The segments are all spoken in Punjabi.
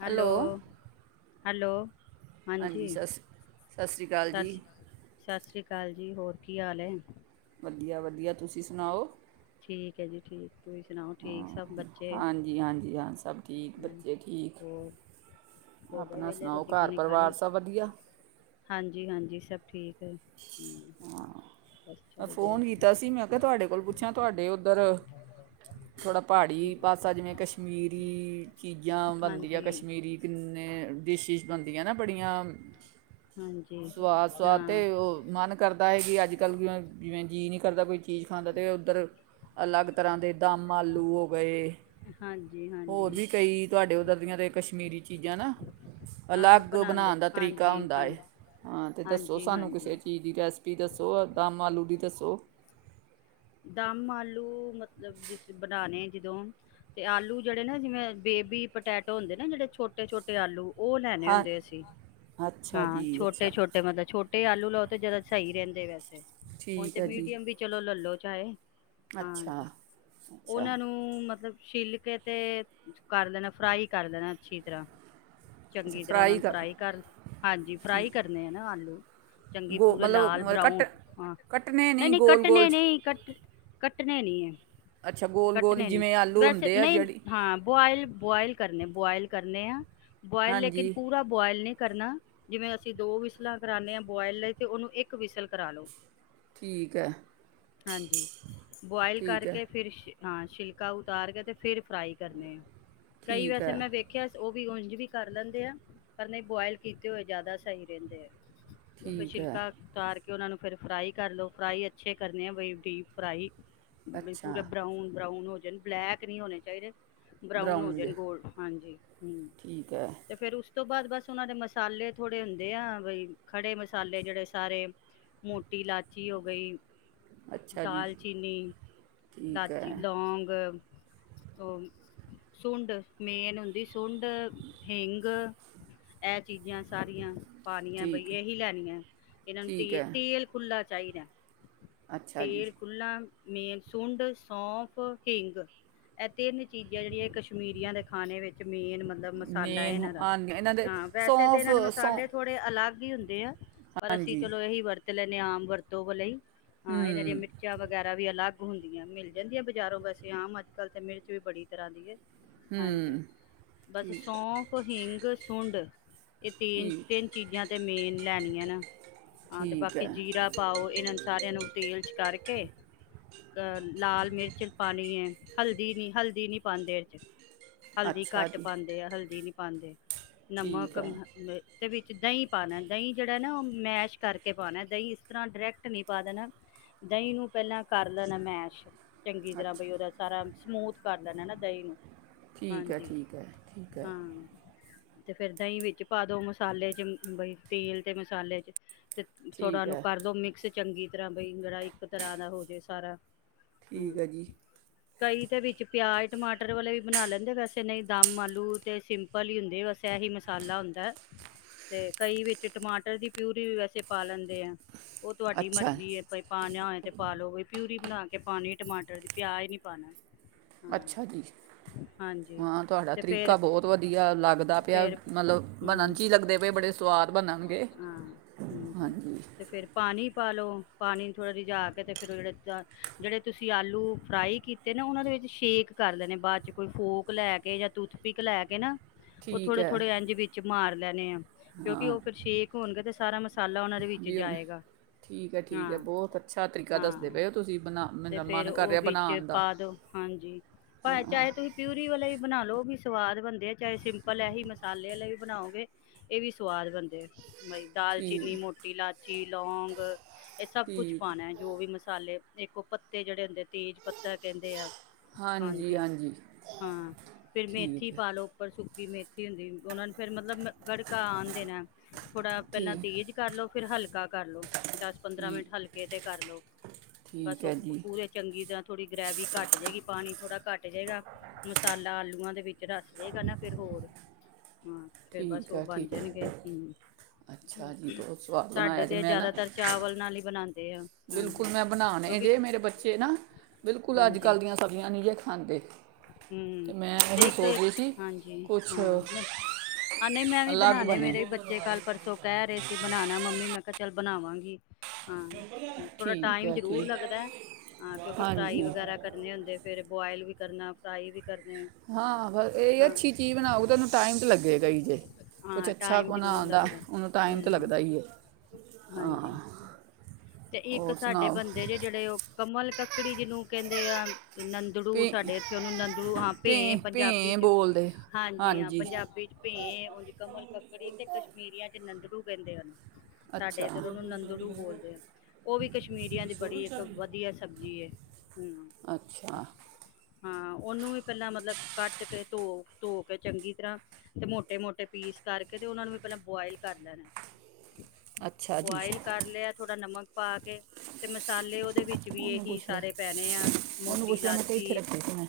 ਹੈਲੋ ਹੈਲੋ ਹਾਂਜੀ ਸ ਸਤਿ ਸ਼੍ਰੀ ਅਕਾਲ ਸਤਿ ਜੀ। ਸ਼੍ਰੀ ਸਤਿ ਸ਼੍ਰੀ ਅਕਾਲ ਜੀ ਹੋਰ ਕੀ ਹਾਲ ਏ? ਵਧੀਆ ਵਧੀਆ ਤੁਸੀਂ ਸੁਣਾਓ। ਠੀਕ ਹੈ ਜੀ ਠੀਕ ਤੁਸੀਂ ਸੁਣਾਓ ਠੀਕ ਸਭ ਬੱਚੇ ਹਾਂਜੀ ਹਾਂਜੀ ਹਾਂ ਸਭ ਠੀਕ ਬੱਚੇ ਠੀਕ ਹੋਰ ਹੋ ਗਏ ਆਪਣਾ ਵੇਲੇ ਸੁਣਾਓ ਰੋਟੀ ਘਰ ਪਾਣੀ ਪਰਿਵਾਰ ਖਾਲੀ ਸਭ ਵਧੀਆ ਹਾਂਜੀ--ਹਾਂਜੀ। ਸਭ ਠੀਕ ਹੈ। ਹਾਂ ਬਸ ਮੈਂ ਚੱਲ ਰਿਹਾ ਫੋਨ ਕੀਤਾ ਸੀ ਮੈਂ ਕਿਹਾ ਤੁਹਾਡੇ ਕੋਲ ਪੁੱਛਾ ਤੁਹਾਡੇ ਨਹੀ ਉਧਰ ਥੋੜਾ ਪਾੜੀ ਪਾਸਾ ਜਿਵੇਂ ਕਸ਼ਮੀਰੀ ਚੀਜ਼ਾਂ ਬਣਦੀਆਂ ਹਾਂਜੀ ਕਸ਼ਮੀਰੀ ਕਿਨੇ ਡੀਸੀਸ਼ ਬਣਦੀਆਂ ਨਾ ਬੜੀਆਂ। ਹਾਂਜੀ ਸੁਵਾਦ-ਸੁਵਾਦ ਤੇ ਹਾਂ ਉਹ ਮਨ ਪਤਾ ਹੈ ਕਿ ਅੱਜ ਕੱਲ੍ਹ ਜਿਵੇਂ ਜਿਵੇਂ ਜੀਅ ਨਹੀਂ ਕਰਦਾ ਕੋਈ ਚੀਜ਼ ਖਾਂਦਾ ਤਾਂ ਉੱਧਰ ਅਲੱਗ ਤਰ੍ਹਾਂ ਦੇ ਦਮ ਆਲੂ ਹੋ ਗਏ ਹਾਂਜੀ ਹੋਰ ਹਾਂਜੀ ਵੀ ਕਈ ਤੁਹਾਡੇ ਉੱਧਰ ਦੀਆਂ ਤਾਂ ਕਸ਼ਮੀਰੀ ਚੀਜ਼ਾਂ ਨਾ ਹਾਂ ਅਲੱਗ ਬਣਾਉਂਦੇ ਬਣਾਉਣ ਦਾ ਤਰੀਕਾ ਹਾਂਜੀ ਹੁੰਦਾ। ਹਾਂਜੀ ਹਾਂ ਤੇ ਦੱਸੋ ਹਾਂਜੀ ਸਾਨੂੰ ਕਿਸੇ ਹਾਂਜੀ ਚੀਜ਼ ਦੀ ਰੈਸਪੀ ਦੱਸੋ ਦਮ ਆਲੂ ਦੀ ਦੱਸੋ। ਉਹ ਦਮ ਆਲੂ ਮਤਲਬ ਜ ਬਣਾਣੇ ਜਦੋਂ ਤੇ ਆਲੂ ਜਿਹੜੇ ਨਾ ਜਿਵੇਂ ਬੇਬੀ ਪਟੈਟੋ ਹੁੰਦੇ ਨਾ ਜਿਹੜੇ ਛੋਟੇ-ਛੋਟੇ ਆਲੂ ਉਹ ਲੈਣੇ ਹਾਂ ਹੁੰਦੇ ਅਸੀਂ ਅੱਛਾ ਹਾਂ ਜੀ ਛੋਟੇ ਅੱਛਾ -ਛੋਟੇ ਮਤਲਬ ਛੋਟੇ ਆਲੂ ਹੁ ਜ਼ਿਆਦਾ ਸਹੀ ਰਹਿੰਦੇ ਵੈਸੇ ਹੁਣ ਠੀਕ ਤੇ ਹੈ ਜੀ ਮੀਡੀਅਮ ਵੀ ਚਲੋ ਲਲੋ ਚਾਹੇ ਅੱਛਾ ਹਾਂਜੀ ਅੱਛਾ ਉਹਨਾਂ ਨੂੰ ਮਤਲਬ ਛਿੱਲ ਕੇ ਤੇ ਕਰ ਦੇਣਾ ਫਰਾਈ ਕਰ ਦੇਣਾ ਅੱਛੀ ਤਰ੍ਹਾਂ ਚੰਗੀ ਤਰ੍ਹਾਂ ਉਹ ਨੂੰ ਫਰਾਈ ਕਰ ਹਾਂਜੀ ਠੀਕ ਫਰਾਈ ਕਰਨੇ ਆ ਨਾ ਆਲੂ ਚੰਗੇ ਗੋ ਪੂਰੇ ਲਾਲ ਮਤਲਬ ਕੱਟ ਬਰਾਊਨ ਹਾਂ ਕੱਟਣੇ ਨਹੀਂ- ਨਹੀਂ ਗੋਲ ਗੋਲ ਕੱਟਣੇ 'ਚ ਨਹੀਂ- ਕਟਣੇ ਨੀ- ਅੱਛਾ ਗੋਲ ਗੋਲ ਹੀ ਕਟਣੇਨੀ ਜਿਵੇਂ ਆਲੂ ਵੈਸੇ ਹੁੰਦੇ ਆ ਨਹੀਂ ਜਿਹੜੀ ਹਾਂ ਬੋਯਲ- ਬੋਯਲ ਬੁਆਇਲ ਕਰਨੇ ਆ- ਬੁਆਇਲ ਲੇਕਨ ਹਾਂਜੀ ਪੂਰਾ ਬੁਆਇਲ ਨਹੀਂ- ਕਰਨਾ ਜਿਵੇਂ ਅਸੀਂ ਦੋ ਵਿਸਲਾਂ ਕਰਾਉਂਦੇ ਹਾਂ ਬੁਆਇਲ ਲਈ ਤੇ ਉਹਨੂੰ ਇੱਕ ਵਿਸਲ ਕਰਾ ਲੋ। ਠੀਕ ਹੈ। ਹਾਂਜੀ ਬੋਆਇਲ ਠੀਕ ਹੈ ਕਰਕੇ ਫਿਰ ਸ਼ ਹਾਂ ਛਿਲਕਾ ਉਤਾਰ ਕੇ ਤੇ ਫਿਰ ਫਰਾਈ ਕਰਨੇ ਆ ਗਈ ਠੀਕ ਵੈਸੇ ਹੈ ਮੈਂ ਵੇਖਿਆ ਉਹ ਵੀ ਉੰਝ ਵੀ ਕਰ ਲੈਂਦੇ ਆ ਪਰ ਨਹੀਂ ਬੁਆਇਲ ਕੀਤੇ ਹੋਏ ਜ਼ਿਆਦਾ ਸਹੀ ਰਹਿੰਦੇ ਆ। ਉਹ ਤਾਂ ਠੀਕ ਹੈ ਸ਼ਿਲਕਾ ਉਤਾਰ ਕੇ ਕਿ ਉਨ੍ਹਾਂ ਨੂੰ ਫਿਰ ਫਰਾਈ ਕਰ ਲੋ ਫਰਾਈ ਅੱਛੇ ਕਰ ਨਯਾ ਬਈ ਡੀਪ ਫ੍ਰਾਈ ਬਈ ਅੱਛਾ ਪੂਰੇ ਬਰਾਊਨ- ਬਰਾਊਨ ਹੋਜ ਬਲੈਕ ਨਹੀਂ ਹੋਣੇ ਚਾਹੀਦੇ। ਬਰਾਊਨ ਹੋ ਜਾਣ ਗੋਲਡ ਹਾਂਜੀ ਹਮ ਠੀਕ ਹੈ ਤੇ ਫਿਰ ਉਸ ਉਸ ਤੋਂ ਬਾਅਦ ਬਸ ਉਹਨਾਂ ਦੇ ਮਸਾਲੇ ਥੋੜ੍ਹੇ ਹੁੰਦੇ ਆ ਬਈ ਖੜੇ ਮਸਾਲੇ ਜਿਹੜੇ ਸਾਰੇ ਮੋਟੀ ਇਲਾਚੀ ਹੋ ਗਈ ਅੱਛਾ ਜੀ ਦਾਲਚੀਨੀ, ਠੀਕ ਹੈ ਲਾਚੀ, ਲੌਗ ਉਹ ਸੁੰਡ ਮੇਨ ਹੁੰਦੀ ਸੁੰਡ, ਹੀਗ ਇਹ ਚੀਜ਼ਾਂ ਸਾਰੀਆਂ। ਪਾਣੀਐ ਬਈ ਠੀਕ ਹੈ, ਇਹੀ ਲੈਣੀ ਹੈ ਇਹਨਾਂ ਨੂੰ ਠੀਕ ਹੈ ਤ ਤੇਲ ਖੁੱਲਾ ਚਾਹੀਦਾ। ਅੱਛਾ ਜੀ ਤੇਲ ਖੁਲਾ ਮੇਨ ਸੁੰਡ, ਸੌਂਫ, ਹਿੰਗ ਇਹ ਤਿੰਨ ਚੀਜ਼ਾਂ ਜਿਹੜੀਆਂ ਕਸ਼ਮੀਰੀਆਂ ਦੇ ਖਾਣੇ ਵਿੱਚ ਜ਼ਮੀਨ ਮਤਲਬ ਮਸਾਲਾ ਹੈ ਮੇਨ ਇਹਨਾਂ ਦਾ ਆ ਇਹਨਾਂ ਦੇ ਹਾਂ ਵੈਸੇ ਤਾਂ ਸੌਂਫ ਇਹਨਾਂ ਦੇ ਸੌਂ ਮਸਾਲੇ ਥੋੜੇ ਅਲੱਗ ਵੀ ਹੁੰਦੇ ਆ। ਪਰ ਅਸੀਂ ਹਾਂਜੀ ਚਲੋ ਇਹੀ ਵਰਤ ਵਰਤ ਲੈਨੇ ਆ ਆਮ ਵਰਤੋਂ ਲਈ। ਹਾਂ ਇਹਨਾਂ ਦੀਆਂ ਮਿਰਚਾਂ ਵਗੈ ਵੀ ਅਲੱਗ ਹੁੰਦੀਆਂ ਮਿਲ ਜਾਂਦੀਆਂ ਬਜ਼ਾਰੋਂ ਵੈਸੇ ਆਮ ਅੱਜ ਕੱਲ ਤੇ ਮਿਰਚ ਵੀ ਬੜੀ ਤਰ੍ਹਾਂ ਦੀ ਹੈ। ਹਾਂਜੀ ਬਸ ਠੀਕ ਸੌਂਫ ਹਿੰਗ, ਸੁੰਡ ਇਹ ਠੀਕ ਤਿੰਨ-ਤਿੰਨ ਚੀਜ਼ਾਂ ਤੇ ਮੇਨ ਲੈਣੀਆਂ ਨਾ ਹਾਂ ਤੇ ਠੀਕ ਬਾਕੀ ਹੈ ਜੀਰਾ ਪਾਓ ਇਹਨਾਂ ਸਾਰਿਆਂ ਨੂੰ ਤੇਲ ਚ ਕਰਕੇ ਅਹ ਲਾਲ ਮਿਰਚ ਪਾਨੀ ਹੈ ਹਲਦੀ ਨੀ, ਹਲਦੀ ਨੀ ਪਾਉਂਦੇ ਇਹਦੇ ਚ। ਹਲਦੀ ਅੱਛਾ ਘੱਟ ਜੀ ਪਾਉਂਦੇ ਆ ਹਲਦੀ ਨੀ ਪਾਂਦੇ। ਠੀਕ ਨਮਕ ਹੈ ਮ ਦੇ ਵਿੱਚ ਦਹੀਂ ਪਾਨਾ ਦਹੀਂ ਜਿਹੜਾ ਨਾ ਉਹ ਮੈਸ਼ ਕਰਕੇ ਪਾਨਾ ਦਹੀਂ ਇਸ ਤਰ੍ਹਾਂ ਡਾਇਰੈਕਟ ਨੀ ਪਾ ਦੇਣਾ ਦਹੀਂ ਨੂੰ ਪਹਿਲਾਂ ਕਰ ਲੈਣਾ ਮੈਸ਼। ਚੰਗੀ ਤਰ੍ਹਾਂ ਅੱਛਾ ਬਈ ਉਹਦਾ ਸਾਰਾ ਸਮੂਥ ਕਰ ਲੈਣਾ ਨਾ ਦਹੀਂ ਨੂੰ। ਠੀਕ ਹਾਂਜੀ ਹੈ-ਠੀਕ ਹੈ, ਠੀਕ ਹੈ। ਹਾਂ ਤੇ ਫਿਰ ਦਹੀਂ ਵਿੱਚ ਪਾ ਦੋ ਮਸਾਲੇ ਚ ਬ ਤੇਲ ਤੇ ਮਸਾਲੇ ਚ। ਤੇ ਥੋੜਾ ਠੀਕ ਉਹਨੂੰ ਹੈ ਕਰਦੋ ਮਿਕਸ ਚੰਗੀ ਤਰ੍ਹਾਂ ਬਈ ਜਿਹੜਾ ਇੱਕ ਤਰ੍ਹਾਂ ਦਾ ਹੋਜੇ ਸਾਰਾ ਹਾਂ ਠੀਕ ਹੈ ਜੀ। ਕਈ ਦੇ ਵਿੱਚ ਪਿਆਜ਼ ਟਮਾਟਰ ਵਾਲੇ ਵੀ ਬਣਾ ਲੈਂਦੇ ਵੈਸੇ ਨਹੀਂ ਦਮ ਆਲੂ ਤੇ ਸਿੰਪਲ ਹੀ ਹੁੰਦੇ ਵੈਸੇ ਇਹੀ ਮਸਾਲਾ ਹੁੰਦਾ ਤੇ ਕਈ ਵਿੱਚ ਟਮਾਟਰ ਦੀ ਪਿਊਰੀ ਵੈਸੇ ਪਾ ਲੈਂਦੇ ਆ ਤੁਹਾਡੀ ਅੱਛਾ ਮਰਜ਼ੀ ਏ ਪਾ ਨਿਆਏ ਤੇ ਪਾਾਲੋ ਵੀ ਪਿਊਰੀ ਬਣਾ ਕੇ ਪਾਉਣੀ ਟਮਾਟਰ ਦੀ ਪਿਆਜ ਨੀ ਪਾਣਾ ਹਾਂ ਅੱਛਾ ਜੀ ਹਾਂਜੀ ਹਾਂ ਤੁਹਾਡਾ ਤੇ ਫੇਰ ਤਰੀਕਾ ਬਹੁਤ ਵਧੀਆ ਲੱਗਦਾ ਪਿਆ ਮਤਲਬ ਬਣਨ ਮਤਲਬ 'ਚ ਹੀ ਲੱਗਦੇ ਪਏ ਬੜੇ ਸਵਾਦ ਬਣਨਗੇ ਦੇ। ਹਾਂਜੀ ਤੇ ਫੇਰ ਪਾਣੀ ਪਾ ਲਓ ਪਾਣੀ ਥੋੜ੍ਹਾ ਰਿਜਾ ਕੇ ਤੇ ਫਿਰ ਜਿਹੜੇ ਜਿਹੜੇ ਤੁਸੀਂ ਆਲੂ ਫਰਾਈ ਕੀਤੇ ਨਾ ਉਹਨਾਂ ਦੇ ਵਿੱਚ ਸ਼ੇਕ ਕਰ ਲਣੇ ਬਾਅਦ ਚ ਕੋਈ ਫੋਕ ਲੈ ਕੇ ਜਾਂ ਟੂਥਪਿਕ ਲੈ ਕੇ ਨਾ ਉਹ ਠੀਕ ਥੋੜੇ ਹੈ ਥੋੜੇ ਇੰਝ ਵਿੱਚ ਮਾਰ ਲੈਣੇ ਹਾਂ ਕਿਉਂਕਿ ਉਹ ਫਿਰ ਸ਼ੇਕ ਹੋਣਗੇ ਤੇ ਸਾਰਾ ਮਸਾਲਾ ਉਹਨਾਂ ਦੇ ਵਿੱਚ ਵੀ ਉਹਨ ਜਾਏਗਾ ਠੀਕ ਹੈ ਠੀਕ ਹਾਂ ਹੈ ਬਹੁਤ ਅੱਛਾ ਤਰੀਕਾ ਹਾਂ ਦੱਸਦੇ ਪਏ ਹੋ ਤੁਸੀਂ ਬਣਾ ਤੇ ਮੇਰਾ ਫੇਰ ਮਨ ਕਰ ਉਹ ਰਿਹਾ ਵਿੱਚ ਬਣਾਉਣ ਦਾ ਪਾ ਦੋ ਹਾਂਜੀ। ਭਾਵੇਂ ਹਾਂ ਚਾਹੇ ਤੁਸੀਂ ਪਿਊਰੀ ਵਾਲਾ ਵੀ ਬਣਾ ਲਓ ਵੀ ਸਵਾਦ ਬਣਦੇ ਆ ਚਾਹੇ ਸਿੰਪਲ ਐਸੀ ਮਸਾਲੇ ਵਾਲੇ ਵੀ ਬਣਾਓਗੇ ਇਹ ਵੀ ਸਵਾਦ ਬਣਦੇ ਆ ਬਈ ਠੀਕ ਦਾਲਚੀਨੀ ਮੋਟੀ ਇਲਾਇਚੀ ਲੌਂਗ ਇਹ ਸਭ ਕੁਛ ਠੀਕ ਪਾਣਾ ਜੋ ਵੀ ਮਸਾਲੇ ਇੱਕ ਉਹ ਪੱਤੇ ਜਿਹੜੇ ਹੁੰਦੇ ਤੇਜ ਪੱਤਾ ਕਹਿੰਦੇ ਆ ਹਾਂਜੀ ਹਾਂ ਫਿਰ ਮੇਥੀ ਠੀਕ ਹੈ, ਪਾ ਲਓ ਉੱਪਰ ਸੁੱਕ ਸੁੱਕੀ ਮੇਥੀ ਹੁੰਦੀ ਉਹਨਾ ਨੂੰ ਫ਼ਿਰ ਮਤਲਬ ਗੜਕਾ ਆਣ ਦੇਣਾ ਥੋੜਾ ਪਹਿਲਾਂ ਠੀਕ ਤੇਜ਼ ਕਰ ਲੋ ਫਿਰ ਹਲਕਾ ਦਸ ਪੰਦਰਾਂ ਠੀਕ ਮਿੰਟ ਹਲਕੇ ਤੇ ਕਰਲੋ ਬਸ ਠੀਕ ਹੈ ਜੀ ਪੂਰੇ ਚੰਗੀ ਤਰ੍ਹਾਂ ਥੋੜੀ ਗ੍ਰੈਵੀ ਘੱਟ ਜਾਏਗੀ ਪਾਣੀ ਥੋੜਾ ਘੱਟ ਜਾਏਗਾ ਮਸਾਲਾ ਆਲੂਆਂ ਦੇ ਵਿੱਚ ਰਚ ਜਾਏਗਾ ਨਾ ਫਿਰ ਹੋਰ ਹਾਂ ਫਿਰ ਬਸ ਠੀਕ ਉਹ ਹੈ ਬਣ ਠੀਕ ਹੈ ਜਾਣਗੇ ਹਮ ਅੱਛਾ ਜੀ ਬਹੁਤ ਸਵਾਦ ਸਾਡੇ ਬਣਾਇਆ ਜੀ ਤੇ ਮੈਂ ਨਾ ਜਿਆਦਾਤਰ ਚਾਵਲ ਨਾਲ ਹੀ ਬਣਾਉਂਦੇ ਆ ਬਿਲਕੁਲ ਹਾਂਜੀ ਮੈਂ ਬਣਾਣੇ ਕਿਉਂਕਿ ਜੇ ਮੇਰੇ ਬੱਚੇ ਨਾ ਬਿਲਕੁਲ ਅੱਜ ਹਾਂਜੀ ਕੱਲ੍ਹ ਦੀਆਂ ਸਬਜ਼ੀਆਂ ਨਹੀਂ ਜਿਹੇ ਖਾਂਦੇ [unintelligible] ਹਮ ਅਤੇ ਮੈਂ ਤੇ ਇਹੀ ਇੱਕ ਸੋਚ ਰਹੀ ਸੀ ਹਾਂਜੀ ਕੁਛ ਹਾਂ ਆ ਨਹੀਂ ਮੈਂ ਵੀ ਅਲੱਗ ਬਣਾਉਣੇ ਬਣੇ ਮੇਰੇ ਵੀ ਬੱਚੇ ਕੱਲ ਪਰਸੋਂ ਕਹਿ ਰਹੇ ਸੀ ਬਣਾਣਾ ਮੰਮੀ ਮੈਂ ਕਿਹਾ ਚੱਲ ਬਣਾਵਾਂਗੀ ਹਾਂ ਥੋੜਾ ਠੀਕ ਟਾਈਮ ਹੈ ਜ਼ਰੂਰ ਠੀਕ ਲੱਗਦਾ ਹਾਂ ਕਿਉਂਕਿ ਫਰਾਈ ਹਾਂਜੀ ਵਗੈਰਾ ਕਰਨੇ ਹੁੰਦੇ ਫਿਰ ਬੋਆਇਲ ਵੀ ਕਰਨਾ ਫਰਾਈ ਵੀ ਕਰਨੇ। ਹਾਂ ਇਹ ਹਾਂ ਅੱਛੀ ਚੀਜ਼ ਬਣਾਓ ਤਾਂ ਉਹਨੂੰ ਟਾਈਮ ਤਾਂ ਲੱਗੇਗਾ ਹੀ ਜੇ ਕੁਛ ਹਾਂ ਅੱਛਾ ਟਾਈਮ ਜ਼ਰੂਰ ਬਣਾਉਣ ਦਾ ਲੱਗਦਾ ਨੂੰ ਟਾਈਮ ਹੂੰ ਤਾਂ ਲੱਗਦਾ ਹੀ ਹੈ ਹਾਂਜੀ। ਹਾਂ ਤੇ ਇੱਕ ਹੋਰ ਸਾਡੇ ਸੁਣਾਓ? ਬੰਦੇ ਜੇ ਜਿਹੜੇ ਉਹ ਕਮਲ ਕ ਕੱਕੜੀ ਜਿਹਨੂੰ ਕਹਿੰਦੇ ਆ ਨੰਦੜੂ ਭੇ ਸਾਡੇ ਇੱਥੇ ਉਹਨੂੰ ਨੰਦੜੂ ਹਾਂ ਭੇ ਪੰਜਾਬੀ ਚ ਹਾਂਜੀ ਹਾਂ ਪੰਜਾਬੀ ਚ ਭੇ ਉਝ ਕਮਲ ਕੱਕੜੀ ਤੇ ਕਸ਼ਮੀਰੀਆਂ ਚ ਨੰਦੜੂ ਕਹਿੰਦੇ ਉਹਨੂੰ ਸਾਡੇ ਅੱਛਾ ਇੱਧਰ ਉਹਨੂੰ ਨੰਦੜੂ ਬੋਲਦੇ ਆ। ਉਹ ਵੀ ਕਸ਼ਮੀਰੀਆਂ ਦੀ ਬੜੀ ਇੱਕ ਵਧੀਆ ਸਬਜ਼ੀ ਏ ਹਮ। ਅੱਛਾ ਹਾਂ ਉਹਨੂੰ ਵੀ ਪਹਿਲਾਂ ਮਤਲਬ ਕੱਟ ਕੇ ਧੋ, ਧੋ ਕੇ ਚੰਗੀ ਤਰ੍ਹਾਂ ਤੇ ਮੋਟੇ-ਮੋਟੇ ਪੀਸ ਕਰਕੇ ਤੇ ਉਹਨਾ ਨੂੰ ਵੀ ਪਹਿਲਾਂ ਬੋਆਇਲ ਕਰ ਲੈਣਾ। ਅੱਛਾ ਜੀ। ਬੁਆਇਲ ਕਰ ਲਿਆ ਥੋੜਾ ਨਮਕ ਪਾ ਕੇ ਤੇ ਮਸਾਲੇ ਉਹਦੇ ਵਿੱਚ ਵੀ ਉਹਨੂੰ ਇਹੀ ਪੁੱਛ ਲੈ, ਸਾਰੇ ਪੈਣੇ ਆ ਉਹਨੂੰ ਮੋਟੀ ਪੁੱਛ ਲੈ, ਮੈਂ ਤਾਂ ਇੱਥੇ ਇਲਾਚੀ ਰੱਖੀ ਸੀ ਮੈਂ।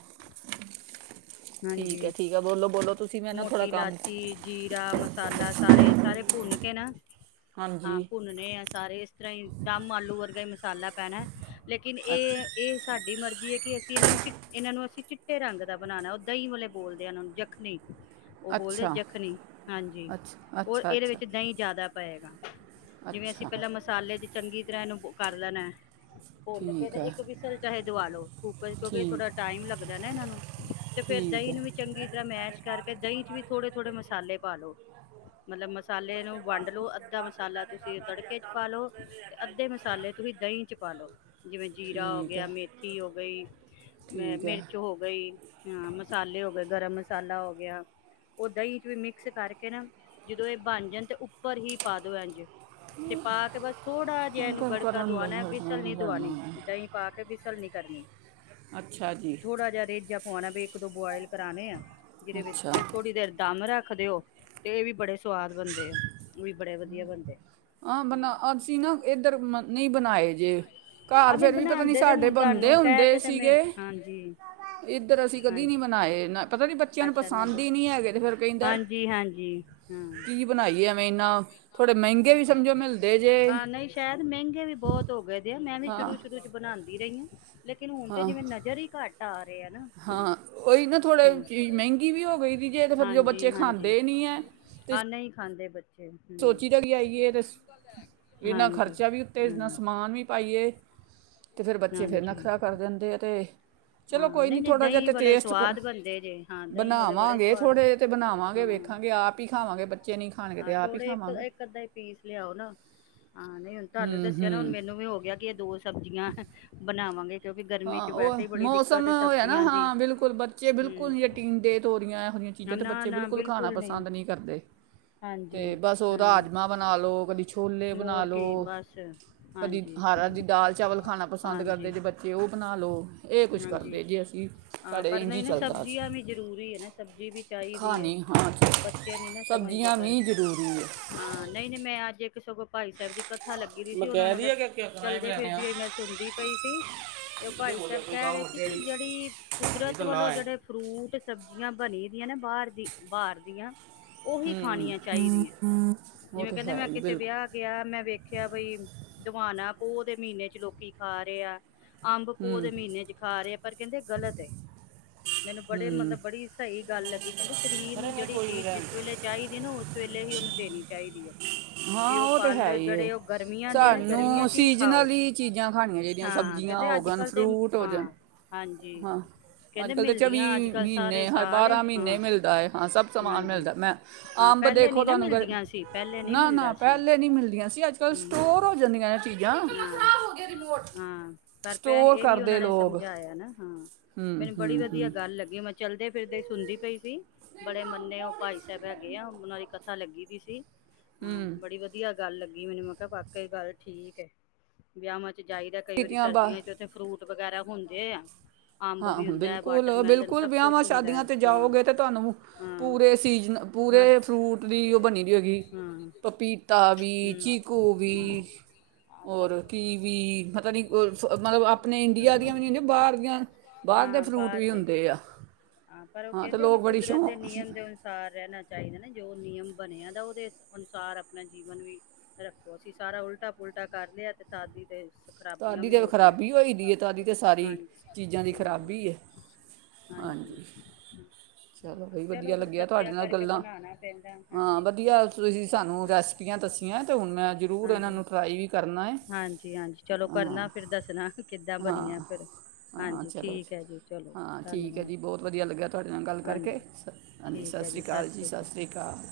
ਠੀਕ ਹੈ, ਹਾਂਜੀ ਠੀਕ ਹੈ ਬੋਲੋ, ਬੋਲੋ। ਤੁਸੀਂ, ਮੈਂ ਨਾ ਥੋੜ੍ਹਾ ਮੋਟੀ ਕੰਮ। ਲਾਚੀ, ਜੀਰਾ, ਮਸਾਲਾ ਸਾਰੇ, ਸਾਰੇ ਭੁੰਨ ਕੇ ਨਾ ਹਾਂਜੀ, ਹਾਂ ਭੁੰਨਨੇ ਆ ਸਾਰੇ ਇਸ ਤਰ੍ਹਾਂ ਹੀ ਦਮ ਆਲੂ ਵਰਗਾ ਹੀ ਮਸ ਮਸਾਲਾ ਪੈਣਾ ਲੇਕਿਨ ਅੱਛਾ ਇਹ-ਇਹ ਸਾਡੀ ਮਰਜ਼ੀ ਹੈ ਕਿ ਅਸੀਂ ਇਹਨਾਂ ਨੂੰ ਚਿ ਇਹਨਾਂ ਨੂੰ ਅਸੀਂ ਚਿੱਟੇ ਰੰਗ ਦਾ ਬਣਾਉਣਾ ਉਹ ਦਹੀਂ ਵਾਲੇ ਬੋਲਦੇ ਆ ਇਹਨਾਂ ਨੂੰ ਜਖਣੀ ਉਹ ਬੋਲਦੇ ਅੱਛਾ ਜਖਣੀ ਹਾਂਜੀ ਅੱਛਾ ਰ ਅੱਛਾ ਇਹਦੇ ਅੱਛਾ ਵਿੱਚ ਦਹੀਂ ਜ਼ਿਆਦਾ ਪਏਗਾ ਜਿਵੇਂ ਅਸੀਂ ਅੱਛਾ, ਪਹਿਲਾਂ ਮਸਾਲੇ ਚ ਚੰਗੀ ਧਰਾਂ ਨੂੰ ਕਰ ਲੈਣਾ। ਭੁੱਲ ਕੇ ਠੀਕ ਤੇ ਹੈ, ਇੱਕ ਵਿਸਲ ਚਾਹੇ ਦਵਾ ਲੋ ਕੂੱਕਰ ਕਿਉਂਕਿ ਠੀਕ ਥੋੜਾ ਟਾਈਮ ਲੱਗਦਾ ਨਾ ਇਹਨਾਂ ਨੂੰ ਤੇ ਫੇਰ ਠੀਕ ਦਹੀਂ ਹੈ, ਨੂੰ ਵੀ ਚੰਗੀ ਤਰ੍ਹਾਂ ਮੈਸ਼ ਇਸ ਕਰਕੇ ਦਹੀਂ ਚ ਵੀ ਥੋੜੇ ਥੋੜੇ ਮਸਾਲੇ ਪਾਲੋ ਮਤਲਬ ਮਸਾਲੇ ਨੂੰ ਵੰਡ ਲੋ ਅੱਧਾ ਮਸਾਲਾ ਤੁਸੀਂ ਤੜਕੇ ਚ ਪਾਲੋ ਤੇ ਅੱਧੇ ਮਸਾਲੇ ਤੁਸੀਂ ਦਹੀਂ ਚ ਪਾਲੋ। ਜਿਵੇਂ ਜੀਰਾ ਹੋ ਠੀਕ ਗਿਆ, ਹੈ। ਮੇਥੀ ਹੋ ਗਈ, ਮ ਠੀਕ ਹੈ ਮਿਰਚ ਹੋ ਗਈ ਹਾਂ ਮਸਾਲੇ ਹੋ ਗਏ ਗਰਮ ਮਸ ਸਾਲਾ ਹੋ ਗਿਆ ਉਹ ਦਹੀਂ ਚ ਵੀ ਮਿਕਸ ਕਰਕੇ ਨਾ ਜਦੋਂ ਇਹ ਬਣ ਜਾਣ ਤੇ ਉਪ ਉੱਪਰ ਹੀ ਪਾ ਦੋ ਇੰਝ ਤੇ ਪਾ ਕੇ ਬਸ ਥੋੜਾ ਜਿਹਾ ਹੁਣ ਇਹਨੂੰ ਕੁਝ ਗੜਕਾ ਕਰਨ ਲਈ ਦਵਾਉਣਾ ਹਟਣਾ ਬਿਸਲ ਨੀ ਨਹੀਂ ਦਵਾਉਣੀ ਕਰਨਾ ਹੈ। ਦਹੀਂ ਪਾ ਕੇ ਬਿਸਲ ਨੀ ਕਰਨੀ। ਅੱਛਾ ਜੀ। ਹੋਣ ਵੀ ਇੱਕ ਦੋ ਬੁਆਇਲ ਕਰਾਣੇ ਆ। ਜਿਹਦੇ ਵਿੱਚ ਅੱਛਾ ਫੇਰ ਥੋੜ੍ਹੀ ਦੇਰ ਦਮ ਰੱਖ ਰੱਖਦੇ ਹੋ ਤੇ ਇਹ ਵੀ ਬੜੇ ਸ ਸਵਾਦ ਬਣਦੇ ਉਹ ਵੀ ਬੜੇ ਵਧੀਆ ਬਣਦੇ। ਹਾਂ ਬਣਾ ਅਸੀਂ ਨਾ ਇੱਧਰ ਮ- ਨਹੀਂ ਬਣਾਏ ਜੇ। ਘਰ ਹਾਂ ਨਹੀਂ ਫਿਰ ਵੀ ਪਤਾ ਨੀ ਬਣਾਉਂਦੇ ਤੇ ਸਾਡੇ ਹੁਣ ਬੰਦੇ ਤੁਹਾਨੂੰ ਕਹਿ ਹੁੰਦੇ ਕੇ ਤੇ ਮੈਂ ਸੀਗੇ ਹਾਂਜੀ ਇੱਧਰ ਅਸੀਂ ਕਦੀ ਨੀ ਹਾਂਜੀ ਬਨਾਏ ਨਾ ਪਤਾ ਨੀ ਬੱਚਿਆਂ ਨੂੰ ਅੱਛਾ ਇਹਨਾਂ ਪਸੰਦ ਦੋ ਹੀ ਨਹੀਂ ਹੈਗੇ ਤੇ ਫਿਰ ਕਹਿੰਦਾ ਹਾਂਜੀ ਹਾਂਜੀ ਹਾਂ ਕੀ ਬਣਾਈ ਐ ਥੋੜੇ ਮਹਿੰਗੇ ਵੀ ਸਮਝੋ ਮਿਲਦੇ ਜੇ ਹਾਂ ਨਹੀਂ ਸ਼ਾਇਦ ਮਹਿੰਗੇ ਵੀ ਬਹੁਤ ਹੋ ਗਏ ਦੇ ਮੈਂ ਵੀ ਹਾਂ ਸ਼ੁਰੂ-ਸ਼ੁਰੂ ਚ ਬਣਾਉਂਦੀ ਰਹੀ ਹਾਂ। ਲੇਕਿਨ ਹੁਣ ਤੇ ਹਾਂ ਜਿਵੇਂ ਨਜ਼ਰ ਹੀ ਘੱਟ ਆ ਰਹੇ ਹ। ਹਾਂ ਉਹੀ ਨਾ ਥੋੜੇ ਚੀਜ਼ ਮਹਿੰਗੀ ਵੀ ਹੋ ਗਈ ਸੀ ਜੇ ਤੇ ਫਿਰ ਜੋ ਹਾਂਜੀ ਬੱਚੇ ਹਾਂਜੀ ਖਾਂਦੇ ਨੀ ਹੈ ਤੇ ਹਾਂ ਨਹੀਂ ਖਾਂਦੇ ਬੱਚੇ ਹਮ ਸੋਚੀ ਤਾਂ ਕਿ ਆਈਏ ਅਤੇ ਇਨਾ ਹਾਂਜੀ ਖਰਚਾ ਵੀ ਉੱਤੇ ਹਾਂ ਇੰਨਾ ਸਮਾਨ ਵੀ ਪਾਈਏ ਅਤੇ ਫਿਰ ਪਾਈਏ ਬੱਚੇ ਫਿਰ ਹਾਂਜੀ ਨਖਰਾ ਕਰ ਦਿੰਦੇ ਆ ਅਤੇ ਚਲੋ ਹਾਂ ਕੋਈ ਨਹੀਂ ਥੋੜ੍ਹਾ ਜਿਹਾ ਦਹੀਂ ਤਾਂ ਵਾਲੇ ਟੇਸਟ ਕਰ ਸਵਾਦ ਬਣਦੇ ਜੇ ਹਾਂ ਦਹੀਂ ਵਾਲੇ ਬੜੇ ਬਣਾਵਾਂਗੇ ਸਵਾਦ ਥੋੜ੍ਹੇ ਜਿਹੇ ਅਤੇ ਬਣਾਵਾਂਗੇ ਹਾਂ ਵੇਖਾਂਗੇ ਆਪ ਹੀ ਖਾਵਾਂਗੇ ਬੱਚੇ ਨਹੀਂ ਖਾਣਗੇ ਹਾਂ ਤਾਂ ਆਪ ਹੀ ਖ ਥੋੜੇ ਇੱਕ ਅੱਧਾ ਹੀ ਪੀਸ ਲਿਆਓ ਨਾ ਹਾਂ ਨਹੀਂ ਹੁਣ ਤੁਹਾਨੂੰ ਹੂੰ ਦੱਸਿਆ ਨਾ ਹੁਣ ਹੂੰ ਮੈਨੂੰ ਵੀ ਹੋ ਗਿਆ ਕਿ ਇਹ ਦੋ ਸ [unintelligible] ਬਣਾਵਾਂਗੇ ਕਿਉਂਕਿ ਗਰਮੀ ਹਾਂ ਚ ਉਹ ਵੈਸੇ ਹੀ ਬੜੀ ਦਿੱਕਤ ਮੌਸਮ ਹੈ ਹੋਇਆ ਨਾ ਸਬਜ਼ੀਆਂ ਦੀ ਹਾਂ ਬਿਲਕੁਲ ਬੱਚੇ ਬਿਲਕੁਲ ਹਮ ਟੀਂਡੇ ਤੋਰੀਆਂ ਇਹੋ ਜਿਹੀਆਂ ਚੀਜ਼ਾਂ ਤਾਂ ਬੱਚੇ ਬਿਲਕੁਲ ਖਾਣਾ ਪਸੰਦ ਨਹੀਂ ਕਰਦੇ ਤੇ ਹਾਂਜੀ ਬਸ ਉਹਦਾ ਹਾਂ ਰਾਜਮਾਂ ਬਣਾ ਲਓ ਕਦੀ ਛੋਲੇ ਬਣਾ ਹੋਰ ਕੀ ਲਉ ਬਸ ਕਦੀ ਹਾਂਜੀ ਹਰ ਹਰ ਦੀ ਦਾਲ ਚਾਵਲ ਖਾਣਾ ਪਸੰਦ ਹਾਂਜੀ ਕਰਦੇ ਜੇ ਬੱਚੇ ਬਣਾ ਲੋ ਹਾਂਜੀ ਹਾਂ ਪਰ ਇੰਜ ਹੀ ਨਹੀਂ ਨਾ ਚੱਲਦਾ ਅੱਜ ਸਬਜ਼ੀਆਂ ਵੀ ਜ਼ਰੂਰੀ ਹੈ ਨਾ ਸਬਜ਼ੀ ਵੀ ਚਾਹੀਦੀ ਹੈ ਖਾਣੀ ਹਾਂ ਜੀ। ਬੱਚੇ ਨੀ ਨਾ ਸਮਝਦੇ ਸਬਜ਼ੀਆਂ ਪਰ ਵੀ ਜ਼ਰੂਰੀ ਹੈ ਹਾਂ ਨਹੀਂ ਨਹੀਂ ਮੈਂ ਅੱਜ ਸਗੋਂ ਭਾਈ ਸਾਹਿਬ ਦੀ ਕਥਾ ਲੱਗੀ ਦੀ ਸੀ ਉਹਨਾਂ ਨੂੰ ਮਤਲਬ ਚਲਦੇ ਫਿਰਦੀ ਹੋਈ ਮੈਂ ਸੁਣਦੀ ਪਈ ਸੀ ਤੇ ਉਹ ਭਾਈ ਸਾਹਿਬ ਕਹਿ ਰਹੇ ਸੀ ਕਿ ਜਿਹੜੀ ਕੁਦਰਤ ਵੱਲੋਂ ਜਿਹੜੇ ਫਰੂਟ ਸਬਜ਼ੀਆਂ ਬਣੀ ਦੀ ਬਾਹਰ ਦੀ ਬਾਹਰ ਦੀਆਂ ਉਹੀ ਖਾਣੀਆ ਚਾਹੀਦੀਆਂ ਉਹ ਜਿਵੇਂ ਤੇ ਕਹਿੰਦੇ ਹੈ ਮੈਂ ਹੀ ਕਿਸੇ ਬਿਲਕੁਲ ਵਿਆਹ ਗਿਆ ਮੈਂ ਵੇਖਿਆ ਬਈ ਹਦਵਾਣਾ ਪੋਹ ਦੇ ਮਹੀਨੇ ਚ ਲੋਕੀ ਖਾ ਰਹੇ ਆ ਅੰਬ ਪੋਹ ਦੇ ਹੂੰ ਮਹੀਨੇ ਖਾ ਰਹੇ ਆ ਪਰ ਕਹਿੰਦੇ ਗਲਤ ਮੈਨੂੰ ਬੜੇ ਹੂੰ ਮਤਲਬ ਬੜੀ ਸਹੀ ਗੱਲ ਲੱਗੀ ਕਹਿੰਦੇ ਸਰੀਰ ਨੂੰ ਜਿਹੜੀ ਚੀਜ਼ ਜਿਸ ਵੇਲੇ ਚਾਹੀਦੀ ਨਾ ਉਸ ਵੇਲੇ ਹੀ ਉਹਨੂੰ ਦੇਣੀ ਚਾਹੀਦੀ ਹੈ ਜੇ ਹਾਂ ਉਹ ਤੇ ਹੈ ਫਲ ਹੀ ਹੈ ਜਿਹੜੇ ਉਹ ਗਰਮੀਆਂ ਦੇ ਆ ਨਾ ਗਰਮੀਆਂ ਸਾਨੂੰ ਚ ਹੀ ਖਾਓ ਸੀਜ਼ਨਲੀ ਚੀਜ਼ਾਂ ਹਾਂ ਕਹਿੰਦੇ ਅੱਜ [unintelligible] ਕੱਲ ਤੇ ਫਰੂਟ ਜਾ ਹਾਂ ਹਾਂਜੀ ਹਾਂ ਅੱਜ ਕਹਿੰਦੇ ਕੱਲ੍ਹ ਤਾਂ ਚੌਵੀ ਮਿਲਦੀਆਂ ਅੱਜ ਕੱਲ ਸਾਰੇ ਮਹੀਨੇ ਸਾਲ ਬਾਰਾਂ ਮਹੀਨੇ ਹਾਂ ਮਿਲਦਾ ਹੈ ਹਾਂ ਸਭ ਸਮਾਨ ਹਾਂਜੀ ਮਿਲਦਾ ਮੈਂ ਹਾਂ ਅੰਬ ਪਹਿਲੇ ਨੀ ਦੇਖੋ ਨਾ ਤੁਹਾਨੂੰ ਮਿਲਦੀਆਂ ਸੀ ਪਹਿਲੇ ਨੀ ਨਾ ਨਾ ਮਿਲਦਾ ਸੀ। ਪਹਿਲੇ ਨਹੀਂ ਮਿਲਦੀਆਂ ਸੀ ਅੱਜ ਕੱਲ੍ਹ ਹੂੰ ਸਟੋਰ ਹੋ ਜਾਂਦੀਆਂ ਚੀਜ਼ਾਂ ਹਾਂ ਹਾਂ ਪਰ ਪ ਸਟੋਰ ਇਹੀ ਕਰਦਾ ਉਹਨਾਂ ਨੇ ਸਮਝਾਇਆ ਨਾ ਹਾਂ ਮੈਨੂੰ ਹੂੰ ਬੜੀ ਵਧੀਆ ਹੂੰ ਗੱਲ ਲੱਗੀ ਮੈਂ ਚੱਲਦੇ ਫਿਰਦੇ ਸੁਣਦੀ ਪਈ ਸੀ ਬੜੇ ਮੰਨੇ ਉਹ ਭਾਈ ਸਾਹਿਬ ਹੈਗੇ ਆ ਉਹਨਾਂ ਦੀ ਕਥਾ ਲੱਗੀ ਦੀ ਸੀ [unintelligible] ਹਾਂ ਤੇ ਹੂੰ ਬੜੀ ਵਧੀਆ ਗੱਲ ਲੱਗੀ ਮੈਨੂੰ ਮੈਂ ਕਿਹਾ ਵਾਕਿਆ ਇਹ ਗੱਲ ਠੀਕ ਹੈ ਵਿਆਹ ਜਾਈਦਾ ਕਈ ਵਾਰੀ ਕੀਤੀਆਂ ਬਾ ਸਰਦੀਆਂ ਚ ਉੱਥੇ ਫਰੂਟ ਵਗੈਰਾ ਹੁੰਦੇ ਆ। ਅੰਬ ਹਾਂ ਵੀ ਹੁੰਦਾ ਹੈ, ਵਾਟਰਮੈਲਨ ਬਿਲਕੁਲ-ਬਿਲਕੁਲ ਸਭ ਵਿਆਹਵਾਂ ਕੁਛ ਹੁੰਦਾ ਸ਼ਾਦੀਆਂ ਹੈ ਤੇ ਹਾਂ। ਜਾਓਗੇ ਤੇ ਤੁਹਾਨੂੰ ਪੂਰੇ ਸੀਜ਼ਨ ਤੁਹਾਨੂੰ ਪੂਰੇ ਫਰੂਟ ਦੀ ਉਹ ਬਣੀ ਦੀ ਹੋਏਗੀ ਪਪੀਤਾ ਕਾਲੀ ਚਿਰ ਹੋ ਗਈ ਔਰ ਟੀਵੀ ਵੀ, ਚੀਕੂ ਪਤਾ ਵੀ ਨੀ ਮਤਲਬ ਔਰ ਆਪਣੇ ਕੀਵੀ ਪਤਾ ਨੀ ਮਤਲਬ ਆਪਣੇ ਇੰਡੀਆ ਵੀ ਨੇ ਬਾਹਰ ਦੀਆਂ ਬਾਹਰ ਦੇ ਹਾਂ ਫਰੂਟ ਬਾਹਰ ਵੀ ਦੇ, ਹੁੰਦੇ ਆ ਹਾਂ ਪਰ ਉਹ ਤੇ ਕਹਿੰਦੇ ਉਹਨ ਲੋਕ ਬੜੀ ਕੁਦਰਤ ਦੇ ਸ਼ੌਂਕ ਨਿਯਮ ਦੇ ਅਨੁਸਾਰ ਰਹਿਣਾ ਚਾਹੀਦਾ ਨਾ ਜੋ ਨਿਯਮ ਬਣਿਆ ਦਾ ਉਹਦੇ ਅਨੁਸਾਰ ਆਪਣਾ ਜੀਵਨ ਵੀ ਰੱਖੋ ਅਸੀਂ ਸਾਰਾ ਉਲਟਾ-ਪੁਲਟਾ ਕਰ ਲਿਆ ਤੇ ਤਦ ਈ ਤੇ ਖਰਾਬੀਆਂ ਤੁਹਾਡੀ ਵੀ ਤੇ ਹੋ ਰਹੀਆਂ। ਖਰਾਬੀ ਹੋਈ ਤੁਹਾਡੀ ਤੇ ਸਾਰੀ ਹਾਂਜੀ ਚੀਜ਼ਾਂ ਦੀ ਹੂੰ ਖ਼ਰਾਬੀ ਹੈ ਹਾਂਜੀ ਚਲੋ ਬ ਵਧੀਆ ਫਿਰ ਲੱਗਿਆ ਤੁਹਾਡੇ ਬੱਚਿਆਂ ਨਾਲ ਕਰਕੇ ਗੱਲਾਂ ਬਣਾਣਾ ਪੈਂਦਾ ਹਾਂ ਹਾਂਜੀ। ਵਧੀਆ ਤੁਸੀਂ ਸਾਨੂੰ ਹਾਂਜੀ ਰੈਸਪੀਆਂ ਦੱਸੀਆਂ ਤੇ ਹੁਣ ਮੈਂ ਜ਼ਰੂਰ ਇਹਨਾਂ ਹਾਂਜੀ ਨੂੰ ਟਰਾਈ ਵੀ ਕਰਨਾ ਏ। ਹਾਂਜੀ ਹਾਂਜੀ ਚਲੋ ਕਰਨਾ ਫੇਰ ਦੱਸਨਾ। ਹਾਂ-ਹਾਂ ਚਲੋ ਹੈ ਜੀ ਚਲੋ ਜੀ ਹਾਂ ਠੀਕ ਹੈ ਧੰਨਵਾਦ ਜੀ ਬਹੁਤ ਵਧੀਆ ਲੱਗਿਆ ਤੁਹਾਡੇ ਨਾਲ ਗੱਲ ਕਰਕੇ ਹਾਂਜੀ ਸ ਹਾਂਜੀ ਸਤਿ ਸ਼੍ਰੀ ਕਾਲ ਜੀ, ਸਤਿ ਸ਼੍ਰੀ ਕਾਲ।